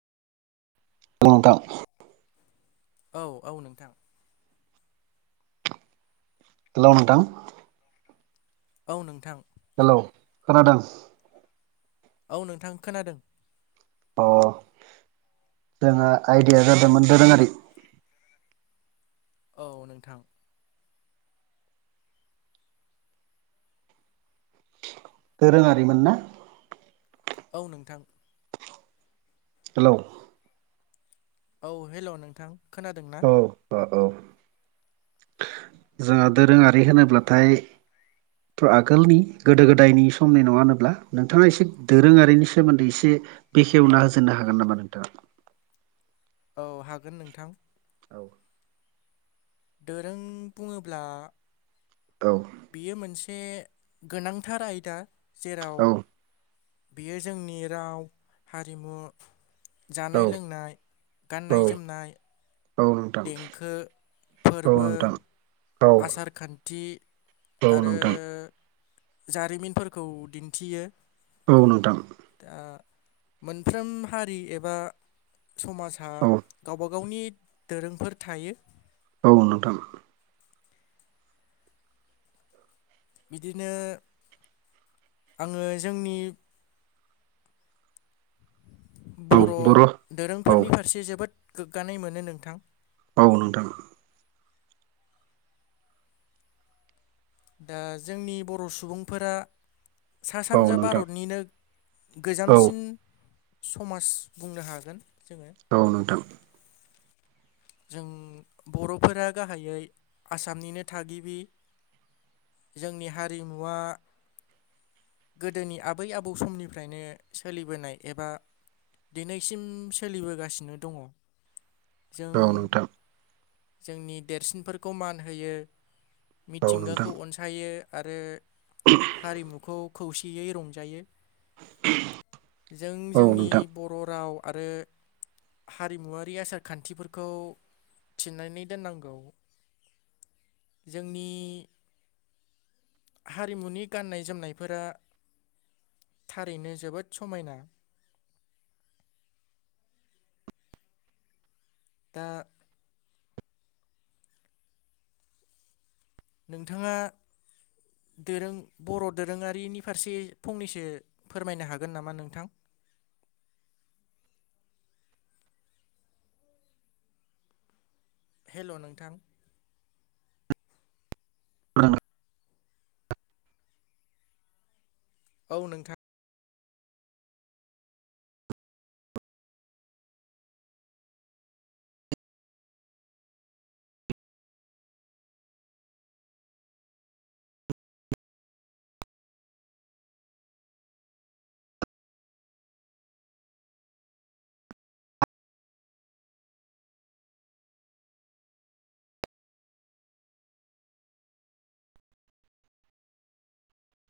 बुं नोंथां। औ औ नोंथां। हेल' नोंथां। औ नोंथां। हेल' खोनादों? औ नोंथां खोनादों। अ' जोंहा आयदाया जादोंमोन दोरोङारि। औ नोंथां। दोरोङारिमोन ना? औ नोंथां। हेलौ औ हेल' नोंथां खोनादों। औ औ जोंहा दोरोङारि होनोब्लाथाय आगोलनि गोदो गोदायनि समनि नङा होनोब्ला नोंथाङा एसे दोरोङारिनि सोमोन्दै एसे बेखेवना होजेननो हागोन नामा नोंथाङा? औ हागोन नोंथां। औ दोरों बुङोब्ला औ बियो मोनसे गोनांथार आयदा औ जेराव बेयो जोंनि राव हारिमु औ जानाय लोंनाय, गाननाय औ जोमनाय औ नोंथां देंखो, औ फोरबो नोंथां औ आसार खान्थि औ आरो नोंथां जारिमिनफोरखौ दिन्थियो। औ नोंथां। दा मोनफ्रोम हारि एबा समाजा औ गावबा गावनि दोरोंफोर थायो। औ नोंथां। बिदिनो आङो जोंनि बर' औ दोरोंफोरनि फारसे जोबोद गोगगानाय मोनो नोंथां। औ नोंथां। दा जोंनि बर' सुबुंफोरा सा औ सानजा नोंथां भारतनिनो औ गोजामसिन समाज बुंनो हागोन जोङो औ नोंथां जों बर'फोरा गाहायै आसामनिनो थागिबि जोंनि हारिमुवा गोदोनि आबै आबौ समनिफ्रायनो सोलिबोनाय एबा दिनैसिम सोलिबोगासिनो दङ। जों औ नोंथां जोंनि देरसिनफोरखौ मान होयो। औ नोंथां मिथिंगाखौ अनसायो आरो हारिमुखौ खौसेयै रंजायो। जों औ जोंनि नोंथां बर' राव आरो हारिमुवारि आसार खान्थिफोर खौ थिन्नानै दोननांगौ। जोंनि हारिमुनि गाननाय जोमनायफोरा थारैनो जोबोद समायना दा नोंथाङा दोरों बर' दोरोङारिनि फारसे फंनैसो फोरमायनो हागोन नामा नोंथां हेल' नोंथां [unintelligible] औ नोंथां